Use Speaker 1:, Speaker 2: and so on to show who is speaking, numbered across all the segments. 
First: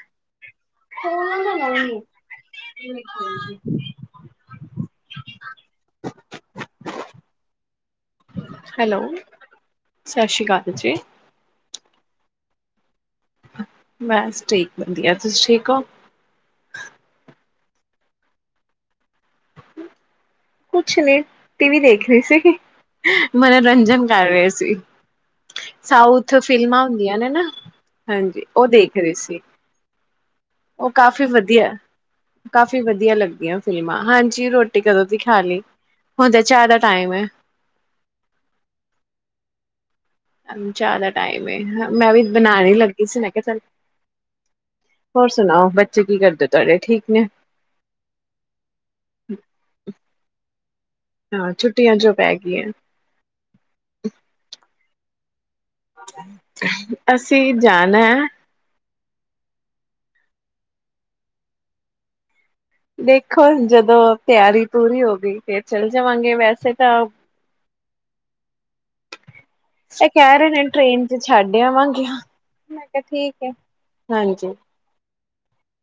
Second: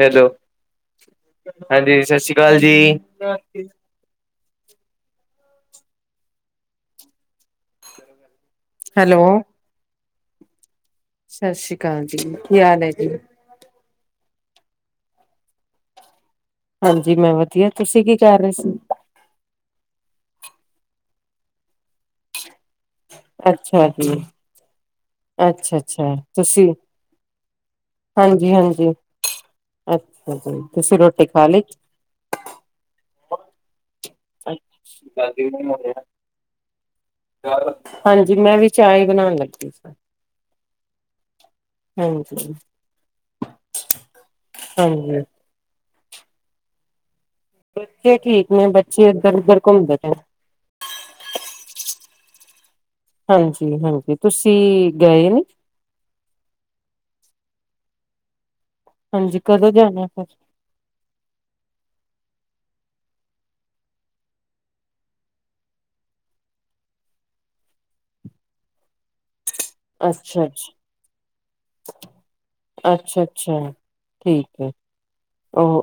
Speaker 1: Hello ਹਾਂਜੀ ਸਤਿ ਸ਼੍ਰੀ ਅਕਾਲ ਜੀ
Speaker 2: ਹੈਲੋ ਹੈਲੋ ਸਤਿ ਸ਼੍ਰੀ ਅਕਾਲ ਜੀ
Speaker 1: ਸਤਿ ਸ੍ਰੀ ਅਕਾਲ ਜੀ ਕੀ ਹਾਲ ਹੈ ਜੀ
Speaker 2: ਬਸ ਠੀਕ ਬਣਦੀ ਆ ਤੁਸੀਂ ਠੀਕ ਹੋ
Speaker 1: ਹਾਂਜੀ ਮੈਂ ਵਧੀਆ ਤੁਸੀਂ ਕੀ ਕਰ ਰਹੇ ਸੀ
Speaker 2: ਕੁਛ ਨੀ ਟੀ ਵੀ ਦੇਖ ਰਹੀ ਸੀਗੀ
Speaker 1: ਅੱਛਾ
Speaker 2: ਮਨੋਰੰਜਨ
Speaker 1: ਜੀ
Speaker 2: ਕਰ ਰਹੇ ਸੀ
Speaker 1: ਅੱਛਾ ਅੱਛਾ
Speaker 2: ਸਾਊਥ
Speaker 1: ਤੁਸੀਂ
Speaker 2: ਫਿਲਮਾਂ ਹੁੰਦੀਆਂ ਨੇ ਨਾ ਹਾਂਜੀ ਉਹ ਦੇਖਦੇ ਸੀ
Speaker 1: ਅੱਛਾ ਜੀ
Speaker 2: ਉਹ
Speaker 1: ਤੁਸੀਂ
Speaker 2: ਕਾਫੀ
Speaker 1: ਰੋਟੀ ਖਾ ਲਈ
Speaker 2: ਵਧੀਆ ਕਾਫੀ ਵਧੀਆ ਲੱਗਦੀਆਂ ਫਿਲਮਾਂ ਹਾਂਜੀ ਰੋਟੀ ਕਦੋਂ ਦੀ ਖਾ ਲਈ ਹੁਣ ਤਾਂ ਚਾਹ ਦਾ ਟਾਈਮ ਹੈ
Speaker 1: ਹਾਂਜੀ ਮੈਂ ਵੀ ਚਾ ਬਣਾਉਣ ਲੱਗੀ ਠੀਕ ਹੈ
Speaker 2: ਚਿਆਦਾ ਟਾਈਮ ਮੈਂ ਵੀ
Speaker 1: ਹਾਂਜੀ
Speaker 2: ਬਣਾਉਣ ਲੱਗੀ ਸੀ ਕਿਹਾ ਚੱਲ
Speaker 1: ਹਾਂਜੀ
Speaker 2: ਹੋਰ ਸੁਣਾੋ ੇ ਕੀ ਕਰਦੇ ਤੁਹਾਡੇ ਠੀਕ ਨੇ
Speaker 1: ਬੱਚੇ ਠੀਕ ਨੇ ਬੱਚੇ ਇੱਧਰ ਉਧਰ ਘੁੰਮਦੇ
Speaker 2: ਹਾਂ ਛੁੱਟੀਆਂ ਚ ਪੈ ਗਈ ਹੈ
Speaker 1: ਹਾਂਜੀ ਹਾਂਜੀ ਤੁਸੀਂ ਗਏ ਨੀ
Speaker 2: ਅਸੀਂ ਜਾਣਾ ਹੈ
Speaker 1: ਹਾਂਜੀ ਕਦੋਂ ਜਾਣਾ ਫਿਰ
Speaker 2: ਦੇਖੋ ਜਦੋਂ ਤਿਆਰੀ ਪੂਰੀ ਹੋ ਗਈ ਫ ਚੱਲ ਜਾਵਾਂਗੇ ਵੈਸੇ ਤਾਂ ਇਹ ਕਹਿ
Speaker 1: ਅੱਛਾ ਅੱਛਾ
Speaker 2: ਰਹੇ ਨੇ ਟ੍ਰੇਨ ਚ ਛੱਡ ਆਵਾਂਗੇ ਮੈਂ ਕਿਹਾ
Speaker 1: ਅੱਛਾ
Speaker 2: ਠੀਕ ਹੈ ਹਾਂਜੀ
Speaker 1: ਆਹੋ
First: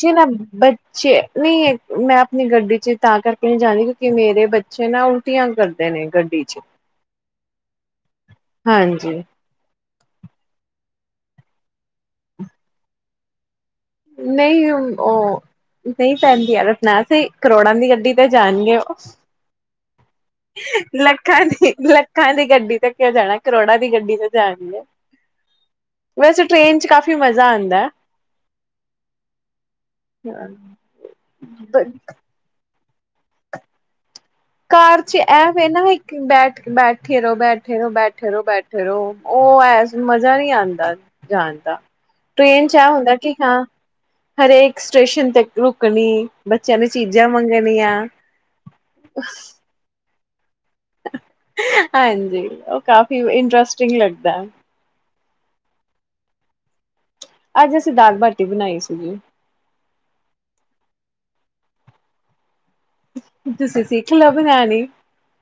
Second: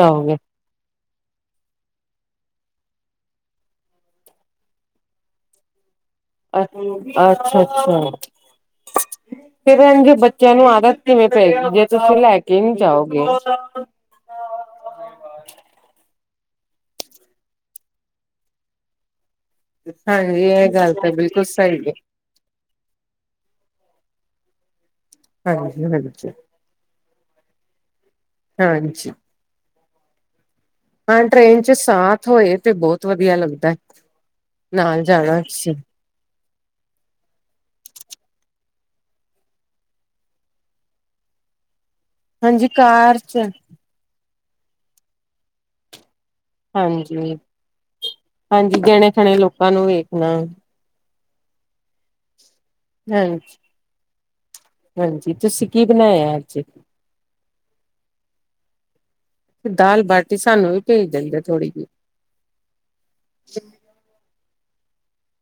Speaker 2: ਥੇ ਨਾ ਬੱਚੇ ਨਹੀਂ ਹੈ ਮੈਂ ਆਪਣੀ ਗੱਡੀ ੇ ਤਾਂ ਕਰਕੇ ਨਹੀਂ ਜਾਂਦੀ ਕਿਉਂਕਿ ਮੇਰੇ ਬੱਚੇ ਨਾ ਉਲਟੀਆਂ ਕਰਦੇ ਨੇ ਗੱਡੀ ਚ
Speaker 1: ਅ ਅੱਛਾ ਅੱਛਾ
Speaker 2: ਹਾਂਜੀ
Speaker 1: ਫਿਰ ਇਹ ਜੇ ਬੱਚਿਆਂ ਨੂੰ ਆਦਤ ਧੀਂ ਪੈ ਤੁਸੀਂ ਲੈ ਕੇ ਨਹੀਂੀ ਜਾਓਗੇ ਹ
Speaker 2: ਨਹੀਂ ਉਹ ਨਹੀਂ ਪੈਂਦੀਆਂ ਦ ਸੁਣਾ ਸੀ ਕਰੋੜਾਂ ਦੀ ਗੱਡੀ ਤੇ ਜਾਣਗੇ ਉਹ
Speaker 1: ਹਾਂਜੀ ਇਹ ਗੱਲ ਤਾਂ ਬਿਲਕੁਲ
Speaker 2: ਲੱਖਾਂ ਦੀ
Speaker 1: ਸਹੀ ਹੈ
Speaker 2: ਲੱਖਾਂ ਦੀ ਗੱਡੀ ਤੇੱਕਉ ਜਾਣਾ ਕਰੋੜਾਂ ਦੀ ਗੱਡੀ ਜਾਣਏ
Speaker 1: ਹਾਂਜੀ ਹਾਂਜੀ।
Speaker 2: ਵੈਸੇ ਟ੍ਰੇਨ ਚਚ ਕਾਫੀ ਮਜ਼ਾ ਆਉਂਦਾ
Speaker 1: ਹਾਂਜੀ
Speaker 2: ਹਮ
Speaker 1: ਹਾਂ ਟ੍ਰਰੇਨ ਚ ਸਾਥ ਹੋਏ ਤੇ ਬਹੁਤ ਵਧੀਆ ਲੱਗਦਾ
Speaker 2: ਕਾਰ
Speaker 1: ਨਾਲ
Speaker 2: ਚ
Speaker 1: ਜਾਣਾ
Speaker 2: ਐ ਵ
Speaker 1: ਤੁਸੀਂ
Speaker 2: ਨਾ ਇੱਕ ਬੈ ਬੈਠੇ ਰਹੋ ਬੈਠੇ ਰਹੋ ਬੈਠੇ ਰਹੋ ਬੈਠੇ ਰਹੋ ਉਹ ਐ ਮਜ਼ਾ ਨਹੀਂੀ ਆਉਂਦਾ ਜਾਣ ਦਾ ਟ੍ਰੇਨ
Speaker 1: ਹਾਂਜੀ
Speaker 2: ਚ ਆ ਹੁੰਦਾ
Speaker 1: ਕਾਰ
Speaker 2: ਕਿ
Speaker 1: ਚ
Speaker 2: ਹਾਂ ਹਰੇਕ ਸਟੇਸ਼ਨ ਤੇ ਰੁਕਣੀ ਬੱਚਿਆਂ ਨੇ ਚੀਜ਼ਾਂ
Speaker 1: ਹਾਂਜੀ।
Speaker 2: ਮੰਗਣੀਆਂ
Speaker 1: ੱਖਣੇ ਲੋਕਾਂ ਨੂੰ ਵੀ ਨਾ
Speaker 2: ਹਾਂਜੀ ਉਹ ਕਾਫੀ
Speaker 1: ਹਾਂਜੀ
Speaker 2: ਇੰਟਰਸਟਿੰਗ ਲੱਗਦਾ ਹੈ
Speaker 1: ਹਾਂਜੀ ਤੁਸੀਂ ਕੀ ਬਣਾਏ ਆ ਅੱਜ
Speaker 2: ਅੱਜ ਅਸੀਂ ਦਾਲ ਬਾਟੀ ਬਣਾਈ ਸੀਗੀੀ
Speaker 1: ਤੇ ਦਾਲ ਬਾਟੀ ਸਾਨੂੰ ਵੀ ਭੇਜ ਦਿੰਦੇ ਥੋੜ੍ਹੀ ਜਿਹੀ
Speaker 2: ਤੁਸੀਂ ਸਿੱਖ ਲ ਬਣਾਣੀ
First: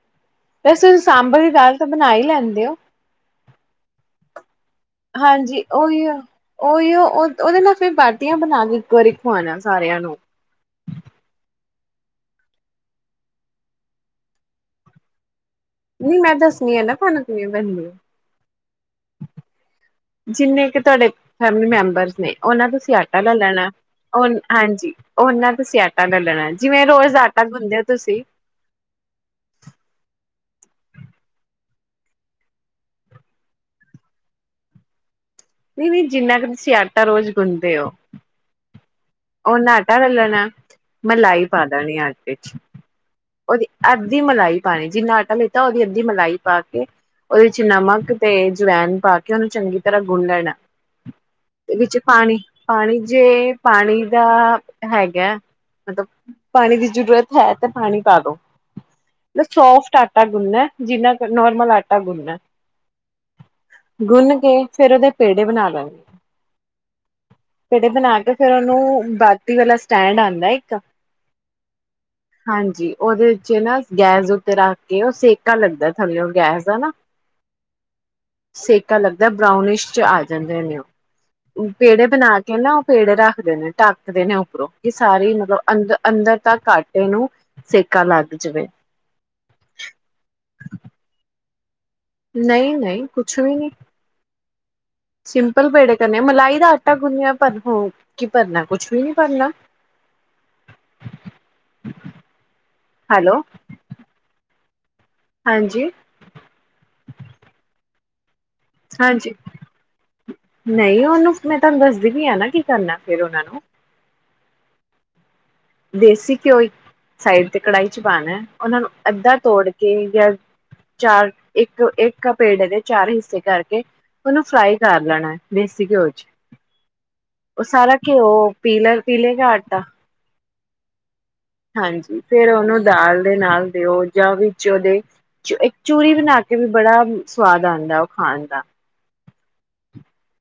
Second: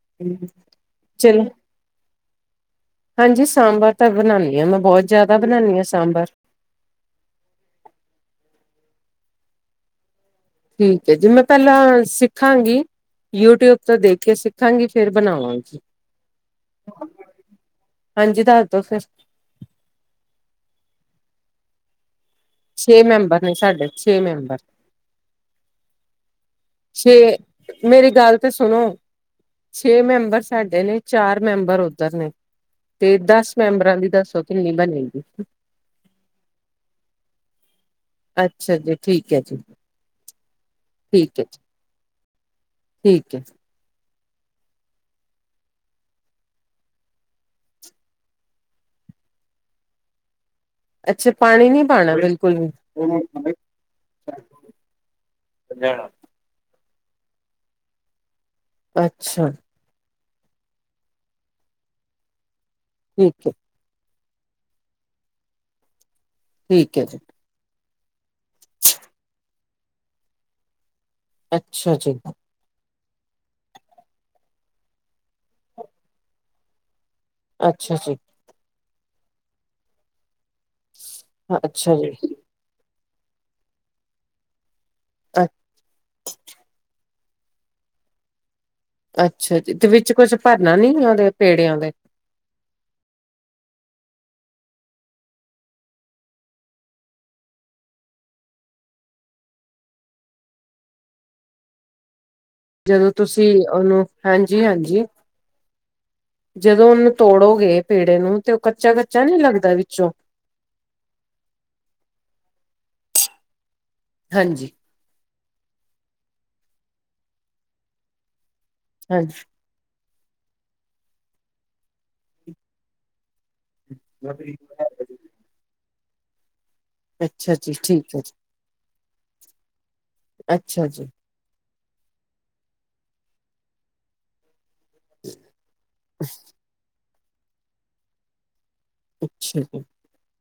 Speaker 1: ਜਿਹੀ
Speaker 2: ਵੈਸੇ ਸਾਂਬਰ
Speaker 1: ਚਲੋ
Speaker 2: ਦੀ ਦਾਲ ਤਾਂ ਬਣਾ ਹੀ ਲੈਂਦੇ ਹੋ
Speaker 1: ਹਾਂਜੀ ਸਾਂਬਰ ਤਾਂ ਬਣਾਉਦੀ ਹਾਂ ਮੈਂ ਬਹੁਤ ਜ਼ਿਆਦਾ
Speaker 2: ਹਾਂਜੀ
Speaker 1: ਬਣਾਉਦੀ ਹਾਂ
Speaker 2: ਉਹੀ
Speaker 1: ਸਾਂਬਰ
Speaker 2: ਉਹੀਓ ਉਹ ਉਹਦੇ ਨਾਲ ਫੇਿਰ ਬਾਟੀਆਂ ਬਣਾ ਕੇ ਇੱਕ ਵਾਰੀ ਹੋ ਨਾ ਸਾਰਿਆਂ ਨੂੰ
Speaker 1: ਠੀਕ ਹੈ ਜੀ ਮੈਂ ਪਹਿਲਾਂ ਸਿੱਖਾਂਗੀ ਯੂਟਿਊਬ ਤੋਂ ਦੇਖ ਕੇ ਸਿੱਖਾਂਗੀ ਫੇਰ ਬਣਾਵਾਂਗੀ
Speaker 2: ਨਹੀਂ ਮੈਂ ਦੱਸਣੀ ਆ ਨਾ ਤੁਹਾਨ ਕਿਵੇਂ ਬਣਦੀ
Speaker 1: ਹਾਂਜੀ ਦੱਸ ਦੋ ਫਿਰ
Speaker 2: ਜਿੰਨੇ ਕਿ ਤੁਹਾਡੇ ਫੈਮਲੀ ਮੈਂ ਬਰਸ ਨੇ ਉਹਨਾਂ ਤੋਂ
Speaker 1: ਛੇ
Speaker 2: ਸਿਆਟਾ ਲ
Speaker 1: ਮੈਂਬਰ ਨੇ
Speaker 2: ਲੈਣਾ
Speaker 1: ਸਾਡੇ ਛੇ
Speaker 2: ਉਹ
Speaker 1: ਮੈਂਬਰ
Speaker 2: ਹਾਂਜੀ ਉਹਨਾਂ ਦਾ ਸਿਆਟਾ ਲੈ ਲ [unintelligible]
Speaker 1: ਛੇ ਮੇਰੀ ਗੱਲ ਤੇ ਸੁਣੋ ਛੇ ਮੈਂਬਰ ਸਾਡੇ ਨੇ ਚਾਰ ਮੈਂਬਰ ਉੱਧਰ ਨੇ ਤੇ ਦਸ ਮੈਂਬਰਾਂ ਦੀ ਦੱਸੋ ਕਿੰਨੀ ਬਣੇਗੀ
Speaker 2: ਨਹੀਂ ਨਹੀਂ ਜਿੰਨਾ ਕੁ ਤੁਸੀਂ ਆਟਾ ਰੋਜ਼ ਗੁੰਦੇ ਹੋ
Speaker 1: ਅੱਛਾ ਜੀ ਠੀਕ ਹੈ ਜੀ
Speaker 2: ਉਹਨਾਂ ਆਟਾ ਲੈ ਲੈਣਾ।
Speaker 1: ਠੀਕ ਹੈ
Speaker 2: ਮਲਾਈ
Speaker 1: ਜੀ
Speaker 2: ਪਾ ਦੇਣੀ ਆ ਅੱਧ
Speaker 1: ਠੀਕ ਹੈ
Speaker 2: [inaudible] ਉਹਦੀ ਅੱ ਅਧੀ ਮਲਾਈ ਪਾਣੀ ਜਿੰਨਾ ਆਟਾ ਲਿੱਤਾ ਉਹਦੀ ਅੱਧੀ ਮਲਾਈ ਪਾ ਕੇ ਉਹਦੇ ਵਿੱਚ ਨਮਕ ਤੇ ਜਵੈਨ ਪਾ ਕੇ ਉਹਨੂੰ ਚੰਗੀ ਤਰ੍ਹਾਂ ਗੁੰਨ ਲੈਂਣਾਂ
Speaker 1: ਅੱਛਾ ਪਾਣੀ ਨੀ ਪਾਉਣਾ ਬਿਲਕੁਲ ਵੀ
Speaker 2: ਜੇ ਪਾਣੀ ਹੈਗਾ ਮਤਲਬ ਪ ਦੀ ਜ਼ਰੂਰਤ ਹੈ ਤੇ ਪਾਣੀ ਪਾਲੋ
Speaker 1: ਅੱਛਾ
Speaker 2: ਸੋਫਟ ਆ ਆਟਾ ਗੁਣ ਨੇ ਹੈ ਜਿੰਨਾ ਨੋਰਮਲ ਆਟਾ ਗੁਣ ਨੇ
Speaker 1: ਠੀਕ ਹੈ।
Speaker 2: ਫਿਰ ਉਹਦੇ ਪੇੜੇ ਬਣਾ ਲੋਉ
Speaker 1: ਠੀਕ ਹੈ ਜੀ।
Speaker 2: ਪੇੜੇ ਬਣਾ ਕੇ ਫਿਰ ਉਹਨੂੰ ਡੀ ਵਾਲਾ ਸਟੈਂਡ ਆਉਂਦਾ ਇੱਕ
Speaker 1: ਅੱਛਾ ਜੀ।
Speaker 2: ਹਾਂਜੀ ਉਹਦੇ ਵਿਚ ਨਾ ਗੈਸ ਉੱਤੇ ਰੱਖ ਕੇ, ਉਹ ਸੇਕਾ ਲੱਗਦਾ ਥੱਲੇਓ ਗੈਸ ਦਾ ਨਾ
Speaker 1: ਅੱਛਾ ਜੀ।
Speaker 2: ਸੇਕਾ ਲਗਦਾ ਬ੍ਰਾਊਨਿਸ਼ ਚ ਆ ਜਾਂਦੇ ਨੇ ਉਹ
Speaker 1: ਅੱਛਾ
Speaker 2: ਪੇੜੇ
Speaker 1: ਜੀ
Speaker 2: ਬਣਾ ਕੇ ਨਾ ਪੇੜੇ ਰੱਖਦੇ ਨੇ ਢੱਕ ਦੇਂ ਨੇ ਉੱਪਰੋਂ ਸਾਰੀ ਮਤਲਬ ਅੰਦਰ ਅੰਦਰ ਤ ਘੱਟ ਇਹਨੂੰ ਸੇਕਾ ਲੱਗ ਜਾਵੇ
Speaker 1: ਅੱਛਾ ਜੀ। ਤੇ ਵਿੱਚ ਕੁਛ ਭਰਨਾ ਨੀ ਉਹਨਾਂ ਦੇ ਪੇੜਿਆਂ ਦੇ
Speaker 2: ਨਹੀਂ-ਨਹੀਂ ਕੁਛ ਵੀ ਨਹੀਂ ਸਿੰਪਲ ਪੇੜੇ ਕਰਨੇ ਮਲਾਈ ਦਾ ਆਟਾ ਗੁੰਨਿਆ ਭਰੋ ਕੀ ਭਰਨਾ ਕੁਛ ਵੀ ਨਹੀਂ ਭਰਨਾ
Speaker 1: ਜਦੋਂ
Speaker 2: ਹੈਲੋ
Speaker 1: ਤੁਸੀਂ ਉਹਨੂੰ ਹਾਂਜੀ-ਹਾਂਜੀ
Speaker 2: ਹਾਂਜੀ
Speaker 1: ਜਦੋਂ ਉਹਨੂੰ ਤੋੜੋਗੇ ਪੇੜੇ ਨੂੰ ਤੇ ਉਹ ਕੱਚਾ ਕੱਚਾ
Speaker 2: ਹਾਂਜੀ
Speaker 1: ਨੀ ਲੱਗਦਾ ਵਿੱਚੋਂ
Speaker 2: ਨਹੀਂ ਉਹਨੂੰ ਮੈਂ ਤੁਹਾਨੂੰ ਦੱਸਦੀ ਪੀ ਹਾਂ ਨਾ ਕੀ ਕਰਨਾ ਫੇਰ ਉਹਨਾਂ ਨੂੰ
Speaker 1: ਹਾਂਜੀ
Speaker 2: ਦੇਸੀ ਘਿਓ ਇੱਕ ਸਾਈਡ ਤੇ ਕੜਾਹੀ ਚ ਪਾਉਣਾ ਉਹਨਾਂ ਨੂੰ ਅੱਧਾ
Speaker 1: ਹਾਂਜੀ
Speaker 2: ਤੋੜ ਕੇ ਚਾਰ ਇੱਕ-ਇੱਕ ਪੇੜੇ ਦੇ ਚਾਰ ਹਿੱਸੇ ਕਰਕੇ ਉਹਨੂੰ ਫਰਾਈ ਕਰ ਲੈਣਾ ਦੇਸੀ ਘਿਓ ਚ
Speaker 1: ਅੱਛਾ
Speaker 2: ਉਹ
Speaker 1: ਜੀ
Speaker 2: ਸਾਰਾ
Speaker 1: ਠੀਕ ਹੈ
Speaker 2: ਘਿਓ
Speaker 1: ਜੀ
Speaker 2: ਪੀਲਰ ਪੀਲੇ ਗਾ ਆਟਾ
Speaker 1: ਅੱਛਾ ਜੀ
Speaker 2: ਹਾਂਜੀ ਫੇਰ ਉਹਨੂੰ ਦਾਲ ਦੇ ਨਾਲ ਦਿਓ ਜਾਂ ਵੀ ਉਹਦੇ ਇੱਕ ਚੂਰੀ ਬਣਾ ਕੇ ਵੀ ਬੜਾ ਸਵਾਦ ਆਉਂਦਾ ਉਹ ਖਾਣ ਦਾ
Speaker 1: ਅੱਛਾ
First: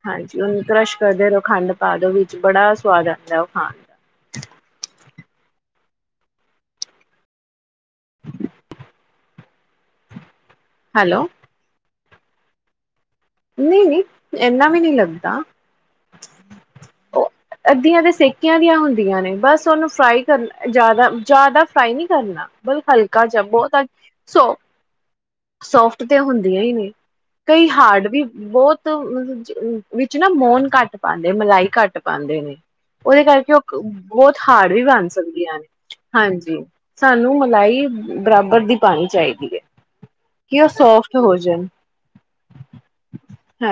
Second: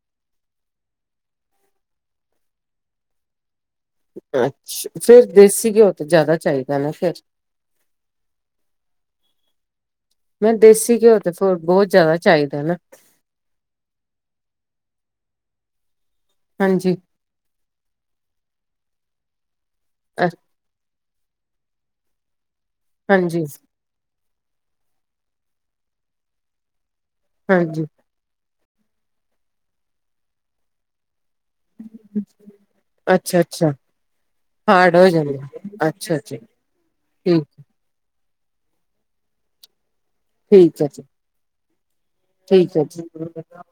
Speaker 2: ਹਾਂਜੀ ਉਹਨੂੰ ਕਰਸ਼ ਕਰਦੇ ਰਹੋ ਖੰਡ ਪਾ ਦਿਓ ਵਿੱਚ ਬੜਾ ਸਵਾਦ ਆਉਂਦਾ ਉਹ ਖਾਣ ਦਾ
Speaker 1: ਅੱਛਾ ਫਿਰ ਦੇਸੀ ਘਿਓ ਤੇ ਜ਼ਿਆਦਾ ਚਾਹੀਦਾ ਨਾ ਫਿਰ
Speaker 2: [inaudible]
Speaker 1: ਮੈਂ ਦੇਸੀ ਘਿਓ
Speaker 2: ਹੈਲੋ
Speaker 1: ਤੇ ਫ ਬਹੁਤ ਜ਼ਿਆਦਾ ਚਾਹੀਦਾ ਨਾ
Speaker 2: ਨਹੀਂ ਨਹੀਂ ਇਨਾ ਵੀ ਨਹੀਂ ਲੱਗਦਾ
Speaker 1: ਹਾਂਜੀ
Speaker 2: ਉਹ ਅੱਧੀਆਂ ਦੇ ਸੇਕੇ ਦੀਆਂ ਹੁੰਦੀਆਂ ਨੇ ਬਸ ਤੁਨੂੰ ਫਰਾਈ
Speaker 1: ਅ
Speaker 2: ਕਰ ਜ਼ਿਆਦਾ ਜ਼ਿਆਦਾ ਫਰਾਈ ਨਹੀ ਕਰਨਾ। ਬਹੁਤਹਲਕਾ ਚ
Speaker 1: ਹਾਂਜੀ
Speaker 2: ਬਹੁਤ ਸੋ ਸੋਫਟ ਤੇ ਹੁੰਦੀਆਂ ਹੀ ਨਹੀ। ਕਈ
Speaker 1: ਹਾਂਜੀ
Speaker 2: ਹਾਰਡ ਬਹੁਤ ਵਿੱਚ ਨਾ ਮੋਨ ਘੱਟ ਪਾ ਮਲਾਈ ਘੱਟ ਪਾਉਂਦੇ ਨੇ ਉਹਦੇ
Speaker 1: ਅੱਛਾ
Speaker 2: ਕਰਕੇ ਉਹ
Speaker 1: ਅੱਛਾ
Speaker 2: ਬਹੁਤ ਹਾਰਡ ਵੀ
Speaker 1: ਹੋ
Speaker 2: ਬਣ
Speaker 1: ਜਾਂਦਾ
Speaker 2: ਸਕਦੀਆਂ ਨੇ
Speaker 1: ਅੱਛਾ ਜੀ
Speaker 2: ਹਾਂਜੀ ਸਾਨੂੰ
Speaker 1: ਠੀਕ
Speaker 2: ਮਲਾਈ ਬਰਾਬਰ ਦੀ ਪਾਣੀ ਚਾਹੀਦੀ ਹੈ। ਕਿ ਉਹ
Speaker 1: ਠੀਕ ਹੈ ਜੀ
Speaker 2: ਸੋਫਟ ਹੋ ਜਾਏ।
Speaker 1: ਠੀਕ ਹੈ। [inaudible]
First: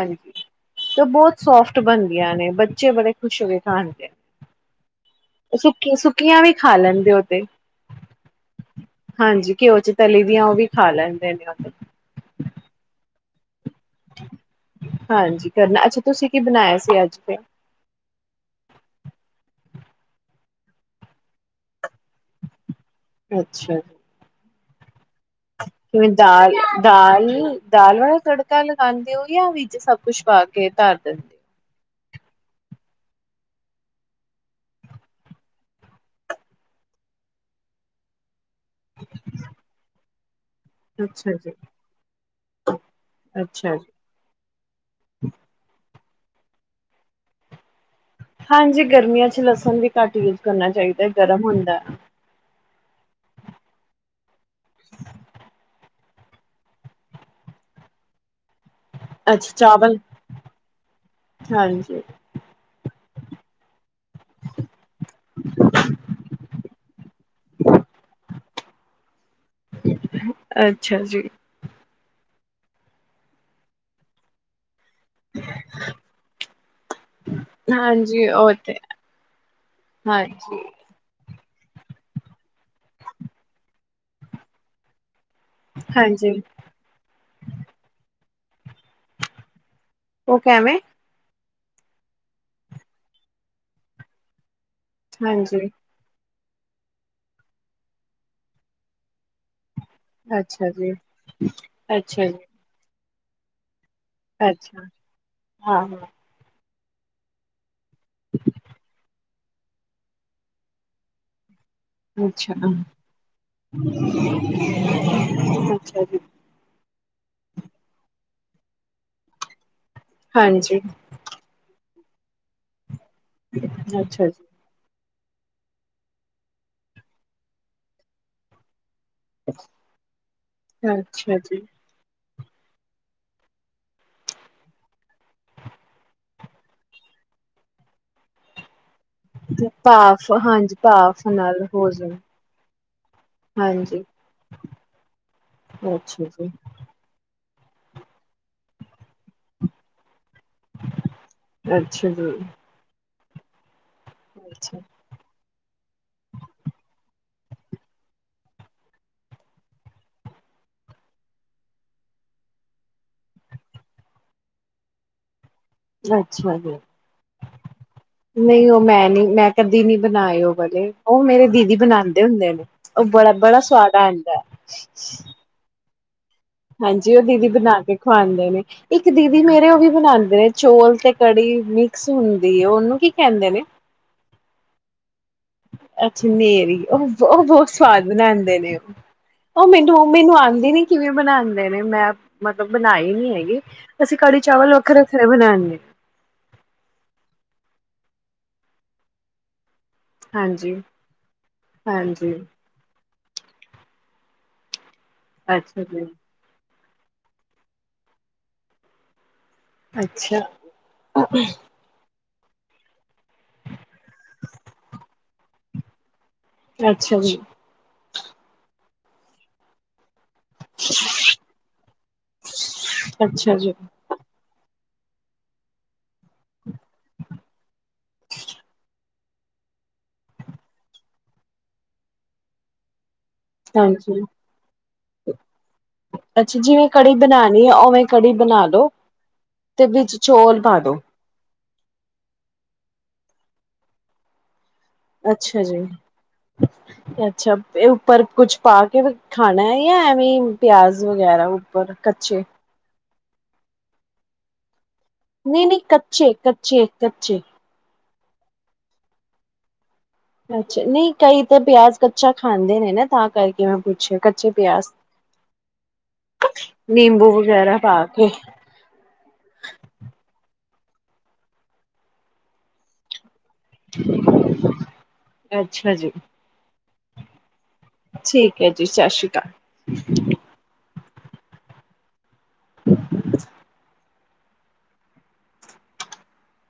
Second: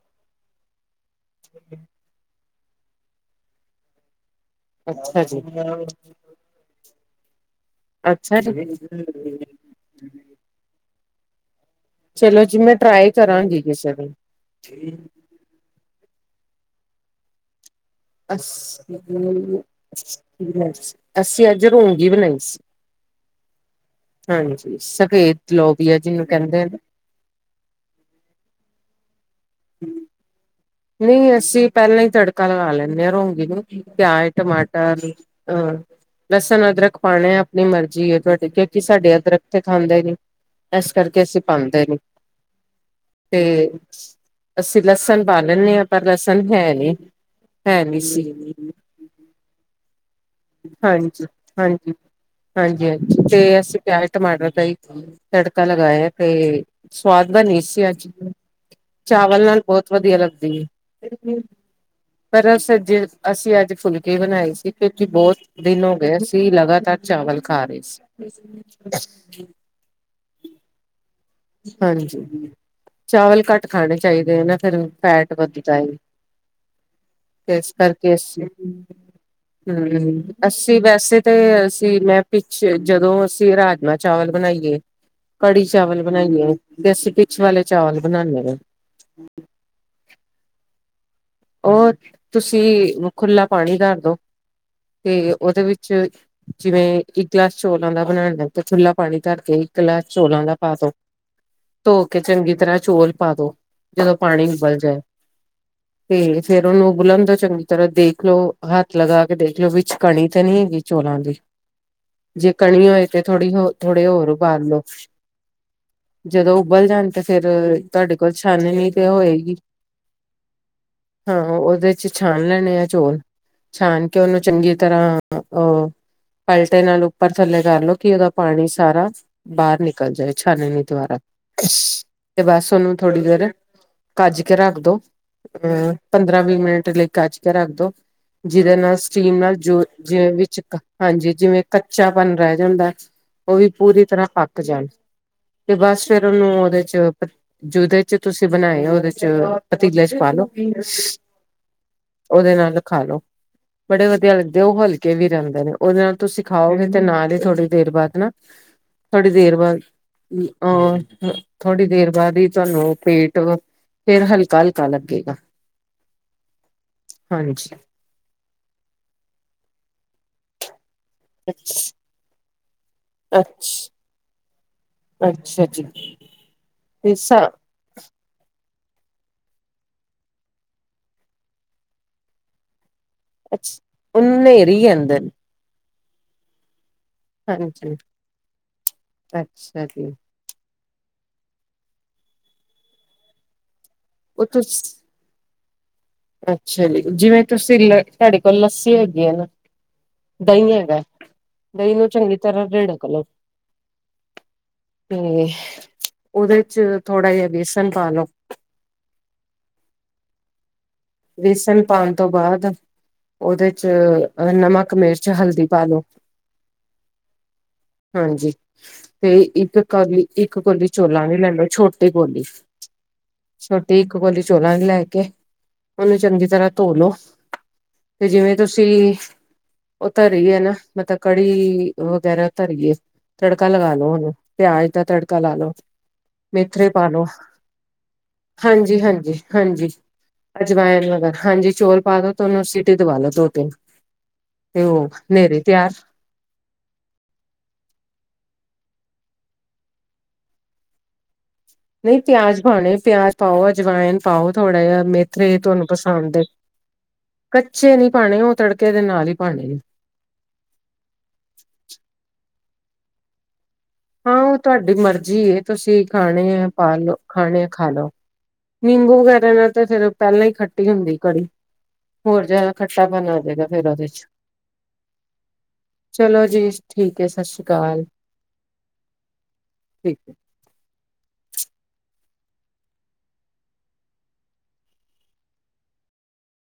Speaker 2: ਬਹੁਤ ਸੋਫਟ ਬਣਦੀਆਂ ਨੇ ਬੱਚੇ ਬੜੇ ਖੁਸ਼ ਹੋ। ਕੇ ਖਾਣਗੇ
Speaker 1: ਅੱਛਾ ਜੀ
Speaker 2: ਸੁੱਕੀ ਸੁੱਕੀਆਂ ਵੀ ਖਾ ਲੈਣ ਹੋ ਤੇ
Speaker 1: ਅੱਛਾ ਜੀ
Speaker 2: ਹਾਂਜੀ ਘਿਓ ਚ ਤਲੀ ਦੀਆਂ ਉਹ ਵੀ ਖਾ ਲੈਣ ਧੰਨੇ ਵਾਦ
Speaker 1: ਚਲੋ ਜੀ ਮੈਂ ਟਰਾਈ ਕਰਾਂਗੀ। ਕਿਸੇ ਦਿਨ
Speaker 2: ਹਾਂਜੀ ਕਰਨਾ ਅੱਛਾ ਤੁਸੀਂ ਕੀ ਬਣਾਇਆ ਸੀ। ਅੱਜ ਤੇ
Speaker 1: ਅੱਸੀਂ ਅੱਜ ਰੋਂਗੀ ਬਣਾਈ ਸੀ।
Speaker 2: ਅੱਛਾ ਜੀ।
Speaker 1: ਹਾਂਜੀ ਸਬ
Speaker 2: ਕਿਵੇਂ ਦਾਲ-ਦਾਲ ਵਾਲਾ ਤੜਕਾ ਲਗਾਉਂਦੇ ਹੋ ਯਾ ਵਿੱਚ ਸਭ ਕੁਛ ਪਾ ਕੇ। ਧਰ
Speaker 1: ਨਹੀਂ
Speaker 2: ਦਿੰਦੇ
Speaker 1: ਅਸੀਂ ਪਹਿਲਾਂ ਤੜਕਾ ਲਗਾ ਲੈਂਦੇ ਹਾਂ ਰੋਂਗੀ ਨੂੰ ਪਿਆਜ, ਟਮਾਟਰ, ਲਸਣ, ਅਦਰਕ ਪਾਉਣੇ ਆਪਣੀ ਮਰਜ਼ੀ ਤੁਹਾਡੀ ਕੀ ਸਾਡੇ ਅਦਰੱਖ ਤੇ ਖਾਂਦੇ ਨਹੀ। ਇਸ
Speaker 2: ਹੋ
Speaker 1: ਕਰਕੇ
Speaker 2: ਅੱਛਾ
Speaker 1: ਅਸੀਂ
Speaker 2: ਜੀ
Speaker 1: ਪਾਉਂਦੇ ਨਹੀਂ ਤੇ
Speaker 2: ਅੱਛਾ ਜੀ
Speaker 1: ਅਸੀਂ ਲਸਣ ਪਰ ਲਸਣ ਹੈ ਨੀ, ਹੈ ਨੀ। ਸੀ
Speaker 2: ਹਾਂਜੀ ਗਰਮੀਆਂ ਚ ਲਸਣ ਵੀ ਘੱਟ ਕਰਨਾ ਚਾਹੀਦਾ ਗਰਮ ਹੁੰਦਾ
Speaker 1: ਹਾਂਜੀ-ਹਾਂਜੀ, ਹਾਂਜੀ-ਹਾਂਜੀ ਤੇ ਅਸੀਂ ਪਿਆਜ, ਟਮਾਟਰ ਦਾ ਹੀ ਤੜਕਾ ਲਗਾ ਤੇ ਸਵਾਦ ਬਣੀ ਸੀ ਅੱਜ। ਚਾਵਲ
Speaker 2: ਅੱਛਾ
Speaker 1: ਨਾਲ ਬਹੁਤ
Speaker 2: ਚਾਵਲ
Speaker 1: ਵਧੀਆ ਲੱਗਦੀ ਹੈ
Speaker 2: ਹਾਂਜੀ
Speaker 1: ਪਰ ਅ ਜੇ ਅਸੀਂ ਅੱਜ ਫੁਲਕੇ ਬਣਾਏ ਸੀ। ਬਹੁਤ ਦਿਨ ਹੋ ਗਏ ਸੀ ਲਗਾਤਾਰ ਚਾਵਲ ਖਾ ਰਹੇ ਸੀ।
Speaker 2: ਅੱਛਾ ਜੀ।
Speaker 1: ਹਾਂਜੀ ਚਾਵਲ ਘੱਟ ਖਾਣੇ ਚਾਹੀਦੇ ਆ ਨਾ ਫੇਰ ਫੈਟ ਵੱਧਦਾ ਇਸ ਕਰਕੇ
Speaker 2: ਹਾਂਜੀ
Speaker 1: ਅਸੀ
Speaker 2: ਉਹ ਤੇ
Speaker 1: ਹਮ
Speaker 2: ਹਾਂਜੀ
Speaker 1: ਅੱਸੀ ਵੈਸੇ ਤੇ ਅਸੀਂ ਮੈਂ ਪਿੱਛੇ ਜਦੋਂ ਅਸੀਂ ਰਾਜਮਾਂ-ਚਾਵਲ ਬਣਾਈਏ। ਕੜੀ-ਚਾਵਲ
Speaker 2: ਹਾਂਜੀ
Speaker 1: ਬਣਾਈਏ ਤੇ ਸੀ ਪਿਚ ਵਾਲੇ ਚਾਵਲ ਬਨਾਨੇ ਹਮ
Speaker 2: ਉਹ ਕੈਵੇ?
Speaker 1: ਉਹ ਤੁਸੀਂ ਖੁਲਾ ਪਾਣੀ ਧਾਰ ਦੋ ਤੇ ਉਹਦੇ
Speaker 2: ਹਾਂਜੀ
Speaker 1: ਵਿੱਚ ਜਿਵੇਂ ਇੱਕ ਗਲਾਸ ਚੋਲਾਂ ਦਾ ਬਣਾਉਣਾ ਤੇ ਖੁੱਲਾ ਪਾਣੀ ਧਰ ਕੇ ਗਲਾਸ ਚੋਲਾਂ ਦਾ
Speaker 2: ਅੱਛਾ
Speaker 1: ਪਾ ਦੋ,
Speaker 2: ਜੀ
Speaker 1: ਧੋ ਕੇ
Speaker 2: ਅੱਛਾ ਜੀ
Speaker 1: ਚੰਗੀ ਤਰ੍ਹਾਂ ਚੋਲ। ਪਾ ਦੋ। ਜਦੋਂ ਪਾਣੀ ਉਬਲ
Speaker 2: ਅੱਛਾ
Speaker 1: ਜਾਏ।
Speaker 2: ਹਾਂ ਹਾਂ
Speaker 1: ਤੇ ਫੇਰ ਉਹਨੂੰ ਉਬੁਲਣ ਤੋਂ ਚੰਗੀ ਤਰ੍ਹਾਂ ਦੇਖਲਓ ਹੱਥ ਲਗਾ ਕੇ ਦੇਖਲ ਵਿੱਚ ਕਣੀ ਤਾਂ ਨਹੀਂ ਹੈਗੀ ਚੋਲਾਂ ਦੀ। ਜੇ
Speaker 2: ਅੱਛਾ,
Speaker 1: ਕਣੀ ਹੋਏ ਤੇ ਥੋੜੀ ਹੋ ਥੋੜੇ ਹੋਰ ਉਬਾਲ ਲੋ
Speaker 2: ਅੱਛਾ ਜੀ,
Speaker 1: ਜਦੋਂ ਉਬਲ ਜਾਂ ਤੇ ਫੇਰ ਤੁਹਾਡੇ ਕੋਲ ਛਾਨਨੀ ਤੇ ਹੋਏਗੀ।
Speaker 2: ਹਾਂਜੀ
Speaker 1: ਵਿੱਚ ਛਾਣ ਲੈਣੇ ਆ ਚੋਲ ਛਣ ਕੇ
Speaker 2: ਅੱਛਾ
Speaker 1: ਉਹਨੂੰ
Speaker 2: ਜੀ।
Speaker 1: ਚੰਗੀ ਤਰ੍ਹਾਂ ਉਹ ਪਲਟੇ ਨਾਲ ਉੱਪਰ ਥੱਲੇ ਕਰਲਓ ਕਿ ਉਹਦਾ ਪਾਣੀ ਸਾਰਾ ਬਾਹਰ ਨਿਕਲ ਜਾਏ ਛਾਨਨੀ ਦੁਆਰਾ
Speaker 2: ਅੱਛਾ ਜੀ,
Speaker 1: ਤੇ ਬਸ ਉਹਨੂੰ ਥੋੜ੍ਹੀ ਦੇਰ ਕੱਜ ਕੇ ਰੱਖ ਦੋ ਅਮ ਪੰਦਰਾਂ ਵੀਹ ਮਿੰਟ ਲਈ ਕਚ ਕੇ ਰੱਖ ਦੋ ਜਿਹਦੇ ਨਾਲ ਸਟੀਮ ਨਾਲ
Speaker 2: ਤੇ
Speaker 1: ਜੋ
Speaker 2: ਭਾਫ਼
Speaker 1: ਜਿਵੇ ਵਿੱਚ
Speaker 2: ਹਾਂਜੀ ਭਾਫ਼
Speaker 1: ਹਾਂਜੀ ਜਿਵੇਂ
Speaker 2: ਨਾਲ ਹੋ ਜਾਣ
Speaker 1: ਕੱਚਾਪਨ ਰਹਿ ਜਾਂਦਾ ਉਹ ਵੀ
Speaker 2: ਹਾਂਜੀ।
Speaker 1: ਪੂਰੀ ਤਰ੍ਹਾਂ ਹੱਕ ਜਾਣ ਤੇ ਬਸ
Speaker 2: ਅੱਛਾ
Speaker 1: ਫੇਿਰ
Speaker 2: ਜੀ,
Speaker 1: ਉਹਨੂੰ ਉਹਦੇ ਚ ਜਿਹਦੇ ਚ ਤੁਸੀਂ ਬਣਾਏ ਉਹਦੇ ਚ ਪੱਤੀ। ਖਾ ਲੋ
Speaker 2: ਅੱਛਾ ਜੀ,
Speaker 1: ਉਹਦੇ ਨਾਲ ਖਾਲੋ। ਬੜੇ ਵਧੀਆ ਲੱਗਦੇ
Speaker 2: ਅੱਛਾ,
Speaker 1: ਉਹ ਹਲਕੇ ਵੀ [unintelligible] ਉਹਦੇ ਨਾਲ ਤੁਸੀਂ ਖਾਓਗੇ ਤੇ ਨਾਲ ਹੀ ਥੋੜੀ ਦੇਰ ਬਾਅਦ ਨਾ ਥੋੜੀ ਦੇਰ ਬਾਅਦ ਅਹ ਥੋੜੀ ਦੇਰ ਬਾਅਦ ਹੀ ਤੁਹਾਨੂੰ ਪੇਟ ਫੇਰ ਹਲਕਾ ਹਲਕਾ ਲੱਗੇਗਾ।
Speaker 2: ਅੱਛਾ ਜੀ
Speaker 1: ਹਾਂਜੀ।
Speaker 2: ਨਹੀਂ ਉਹ ਮੈਂ ਨੀ ਮੈਂ ਕਦੀ ਨੀ ਬਣਾਏ ਉਹ। ਪਹਿਲੇ। ਉਹ ਮੇਰੇ ਦੀਦੀ
Speaker 1: ਅੱਛਾ
Speaker 2: ਬਣਾਂਦੇ ਹੁੰਦੇ ਨੇ ਉਹ ਬੜਾ ਬੜਾ ਸਵਾਦ ਆ ਜਾਂਂਦਾ।
Speaker 1: ਅੱਛਾ ਅੱਛਾ ਜੀ।
Speaker 2: ਹਾਂਜੀ,
Speaker 1: ਤੇ
Speaker 2: ਉਹ
Speaker 1: ਸ
Speaker 2: ਦੀਦੀ ਬਣਾ ਕੇ ਖਵਾਂਦੇ ਨੇ। ਇੱਕ ਦੀਦੀ ਮੇਰੇ ਉਹ ਵੀ ਬਣਾਂਦੇ ਨੇ ਚੋਲ ਤੇ ਕੜੀ ਮਿਕਸ ਹੁੰਦੀ ਐ ਉਹਨੂੰ ਕੀ ਕਹਿੰਦੇ ਨੇ
Speaker 1: ਅੱਛਾ ਨੇਰੀ ਕਹਿੰਦੇ ਨੇ।
Speaker 2: ਅੱਛਾ ਨੇਰੀ ਉਹ ਉਹ ਬਹੁਤ
Speaker 1: ਹਾਂਜੀ
Speaker 2: ਸਵਾਦ ਬਣਾਂਦੇ ਨੇ ਉਹ
Speaker 1: ਅੱਛਾ
Speaker 2: ਮੈਨੂੰ
Speaker 1: ਜੀ
Speaker 2: ਉਹ ਮੈਨੂੰ ਆਂਦੀ ਨੀ। ਕਿਵੇਂ ਬਣਾਂਦੇ ਨੇ ਮੈਂ ਮਤਲਬ ਬਣਾਈ ਨੀ ਹੈਗੀ। ਅਸੀਂ ਕੜੀ
Speaker 1: ਉਹ
Speaker 2: ਚਾਵਲ
Speaker 1: ਤੁਸੀਂ
Speaker 2: ਵੱਖਰੇ ਵੱਖਰੇ [unintelligible]
Speaker 1: ਅੱਛਾ ਜੀ, ਜਿਵੇਂ ਤੁਸੀਂ ਲ ਤੁਹਾਡੇ ਕੋਲ ਲੱਸੀ ਹੈਗੀ ਆ ਨਾ ਦਹੀਂ
Speaker 2: ਹਾਂਜੀ
Speaker 1: ਹੈਗਾ ਦਹੀਂ ਨੂੰ
Speaker 2: ਹਾਂਜੀ
Speaker 1: ਚੰਗੀ ਤਰ੍ਹਾਂ ਰਿਲਕ ਲੋ। ਤੇ
Speaker 2: ਅੱਛਾ ਜੀ
Speaker 1: ਉਹਦੇ। ਕੁ ਥੋੜਾ ਜਿਹਾ ਬੇਸਨ ਪਾਲੋ।
Speaker 2: ਅੱਛਾ।
Speaker 1: ਬੇਸਨ ਪਾ ਤੋਂ ਬਾਅਦ ਉਹਦੇ ਚ ਨਮਕ, ਮਿਰਚ, ਹਲਦੀ ਪਾ ਲੋ।
Speaker 2: ਅੱਛਾ ਜੀ।
Speaker 1: ਹਾਂਜੀ ਤੇ ਇੱਕ ਕਰ ਲਈ ਇੱਕ ਕੋਲੀ ਚੋਲਾਂ ਦੀ ਲੈ ਲੋ ਛੋਟੀ ਕੋਲੀ
Speaker 2: ਅੱਛਾ ਜੀ
Speaker 1: ਛੋਟੀ ਇੱਕ ਕੋਲੀ ਚੋਲਾ ਦੀ ਲੈ ਕੇ ਉਹਨੂੰ ਚੰਗੀ ਤਰ੍ਹਾਂ ਧੋਲੋ। ਤੇ ਜਿਵੇਂ ਤੁਸੀਂ ਉਹ ਧਰੀ ਐ ਨਾ ਮਤਲਬ ਕੜੀ ਵਗੈਰਾ ਧਰੀਏ। ਤੜਕਾ ਲਗਾ ਲੋ
Speaker 2: ਹਾਂਜੀ
Speaker 1: ਉਹਨੂੰ ਪਿਆਜ ਦਾ ਤੜਕਾ ਲਾ ਲੋ
Speaker 2: ਅੱਛਾ
Speaker 1: ਮੇਥਰੇ
Speaker 2: ਜਿਵੇਂ
Speaker 1: ਪਾ
Speaker 2: ਕੜੀ
Speaker 1: ਲਓ
Speaker 2: ਬਣਾਉਣੀ ਹੈ ਉਵੇਂ ਕੜੀ ਬਣਾ ਲੋ
Speaker 1: ਹਾਂਜੀ ਹਾਂਜੀ
Speaker 2: ਤੇ
Speaker 1: ਹਾਂਜੀ।
Speaker 2: ਵਿੱਚ ਚੌਲ ਪਾ ਦੋ
Speaker 1: ਅਜਵਾਇਨ ਵਗੈਰਾ ਹਾਂਜੀ। ਚੋਲ ਪਾ ਦੋ ਤੇ ਉਹਨੂੰ ਸੀਟੀ ਦਵਾ ਲੋ ਦੋ ਤਿੰਨ। ਤੇ ਉਹ ਹਨੇਰੇ
Speaker 2: ਅੱਛਾ ਜੀ,
Speaker 1: ਤਿਆਰ
Speaker 2: ਅੱਛਾ ਇਹ ਉੱਪਰ ਕੁਛ ਪਾ ਕੇ ਫੇਰ ਖਾਣਾ ਹੈ ਜਾਂ ਐਵੇਂ ਪਿਆਜ ਵਗੈਰਾ। ਉੱਪਰ
Speaker 1: ਨਹੀਂ
Speaker 2: ਕੱਚੇ
Speaker 1: ਪਿਆਜ ਪਾਣੇ ਪਿਆਜ ਪਾਉ ਅਜਵਾਇਨ ਪਾਉ ਥੋੜ੍ਹਾ ਜਿਹਾ ਮੇਥਰੇ
Speaker 2: ਨਹੀਂ ਨਹੀਂ
Speaker 1: ਤੁਹਾਨੂੰ
Speaker 2: ਕੱਚੇ
Speaker 1: ਪਸੰਦ ਐ,
Speaker 2: ਕੱਚੇ ਕੱਚੇ
Speaker 1: ਕੱਚੇ ਨੀ ਭੈਣੇ ਉਹ ਤੜਕੇ ਦੇ ਨਾਲ ਹੀ ਪਾਣੇ।
Speaker 2: ਅੱਛਾ ਨਹੀਂ ਕਈ ਤੇ ਪਿਆਜ ਕੱਚਾ ਖਾਂਦੇ ਨੇ ਨਾ ਤਾਂ ਕਰਕੇ। ਮੈਂ ਪੁੱਛਿਆ
Speaker 1: ਹਾਂ
Speaker 2: ਕੱਚੇ
Speaker 1: ਉਹ
Speaker 2: ਪਿਆਜ
Speaker 1: ਤੁਹਾਡੀ ਮਰਜ਼ੀ ਆ ਤੁਸੀਂ ਖਾਣੇ ਆ ਪਾ ਲਓ
Speaker 2: ਨਿੰਬੂ
Speaker 1: ਖਾਣੇ ਆ
Speaker 2: ਵਗੈਰਾ
Speaker 1: ਖਾ
Speaker 2: ਪਾ
Speaker 1: ਲਓ
Speaker 2: ਕੇ
Speaker 1: ਨਿੰਬੂ ਵਗੈਰਾ ਨਾਲ ਤਾਂ ਫੇਰ ਪਹਿਲਾਂ ਹੀ ਖੱਟੇ ਖੱਟੀ ਹੁੰਦੀ ਕੜੀ ਹੋਰ ਜ਼ਿਆਦਾ ਖੱਟਾ ਪਣ ਫੇਰ ਉਹਦੇ ਚ
Speaker 2: ਅੱਛਾ ਜੀ
Speaker 1: ਚਲੋ ਜੀ। ਠੀਕ ਹੈ ਸ੍ਰੀ- ਅਕਾਲ
Speaker 2: ਠੀਕ ਹੈ ਜੀ। ਸਤਿ ਸ੍ਰੀ
Speaker 1: ਠੀਕ।
Speaker 2: ਅਕਾਲ। [inaudible]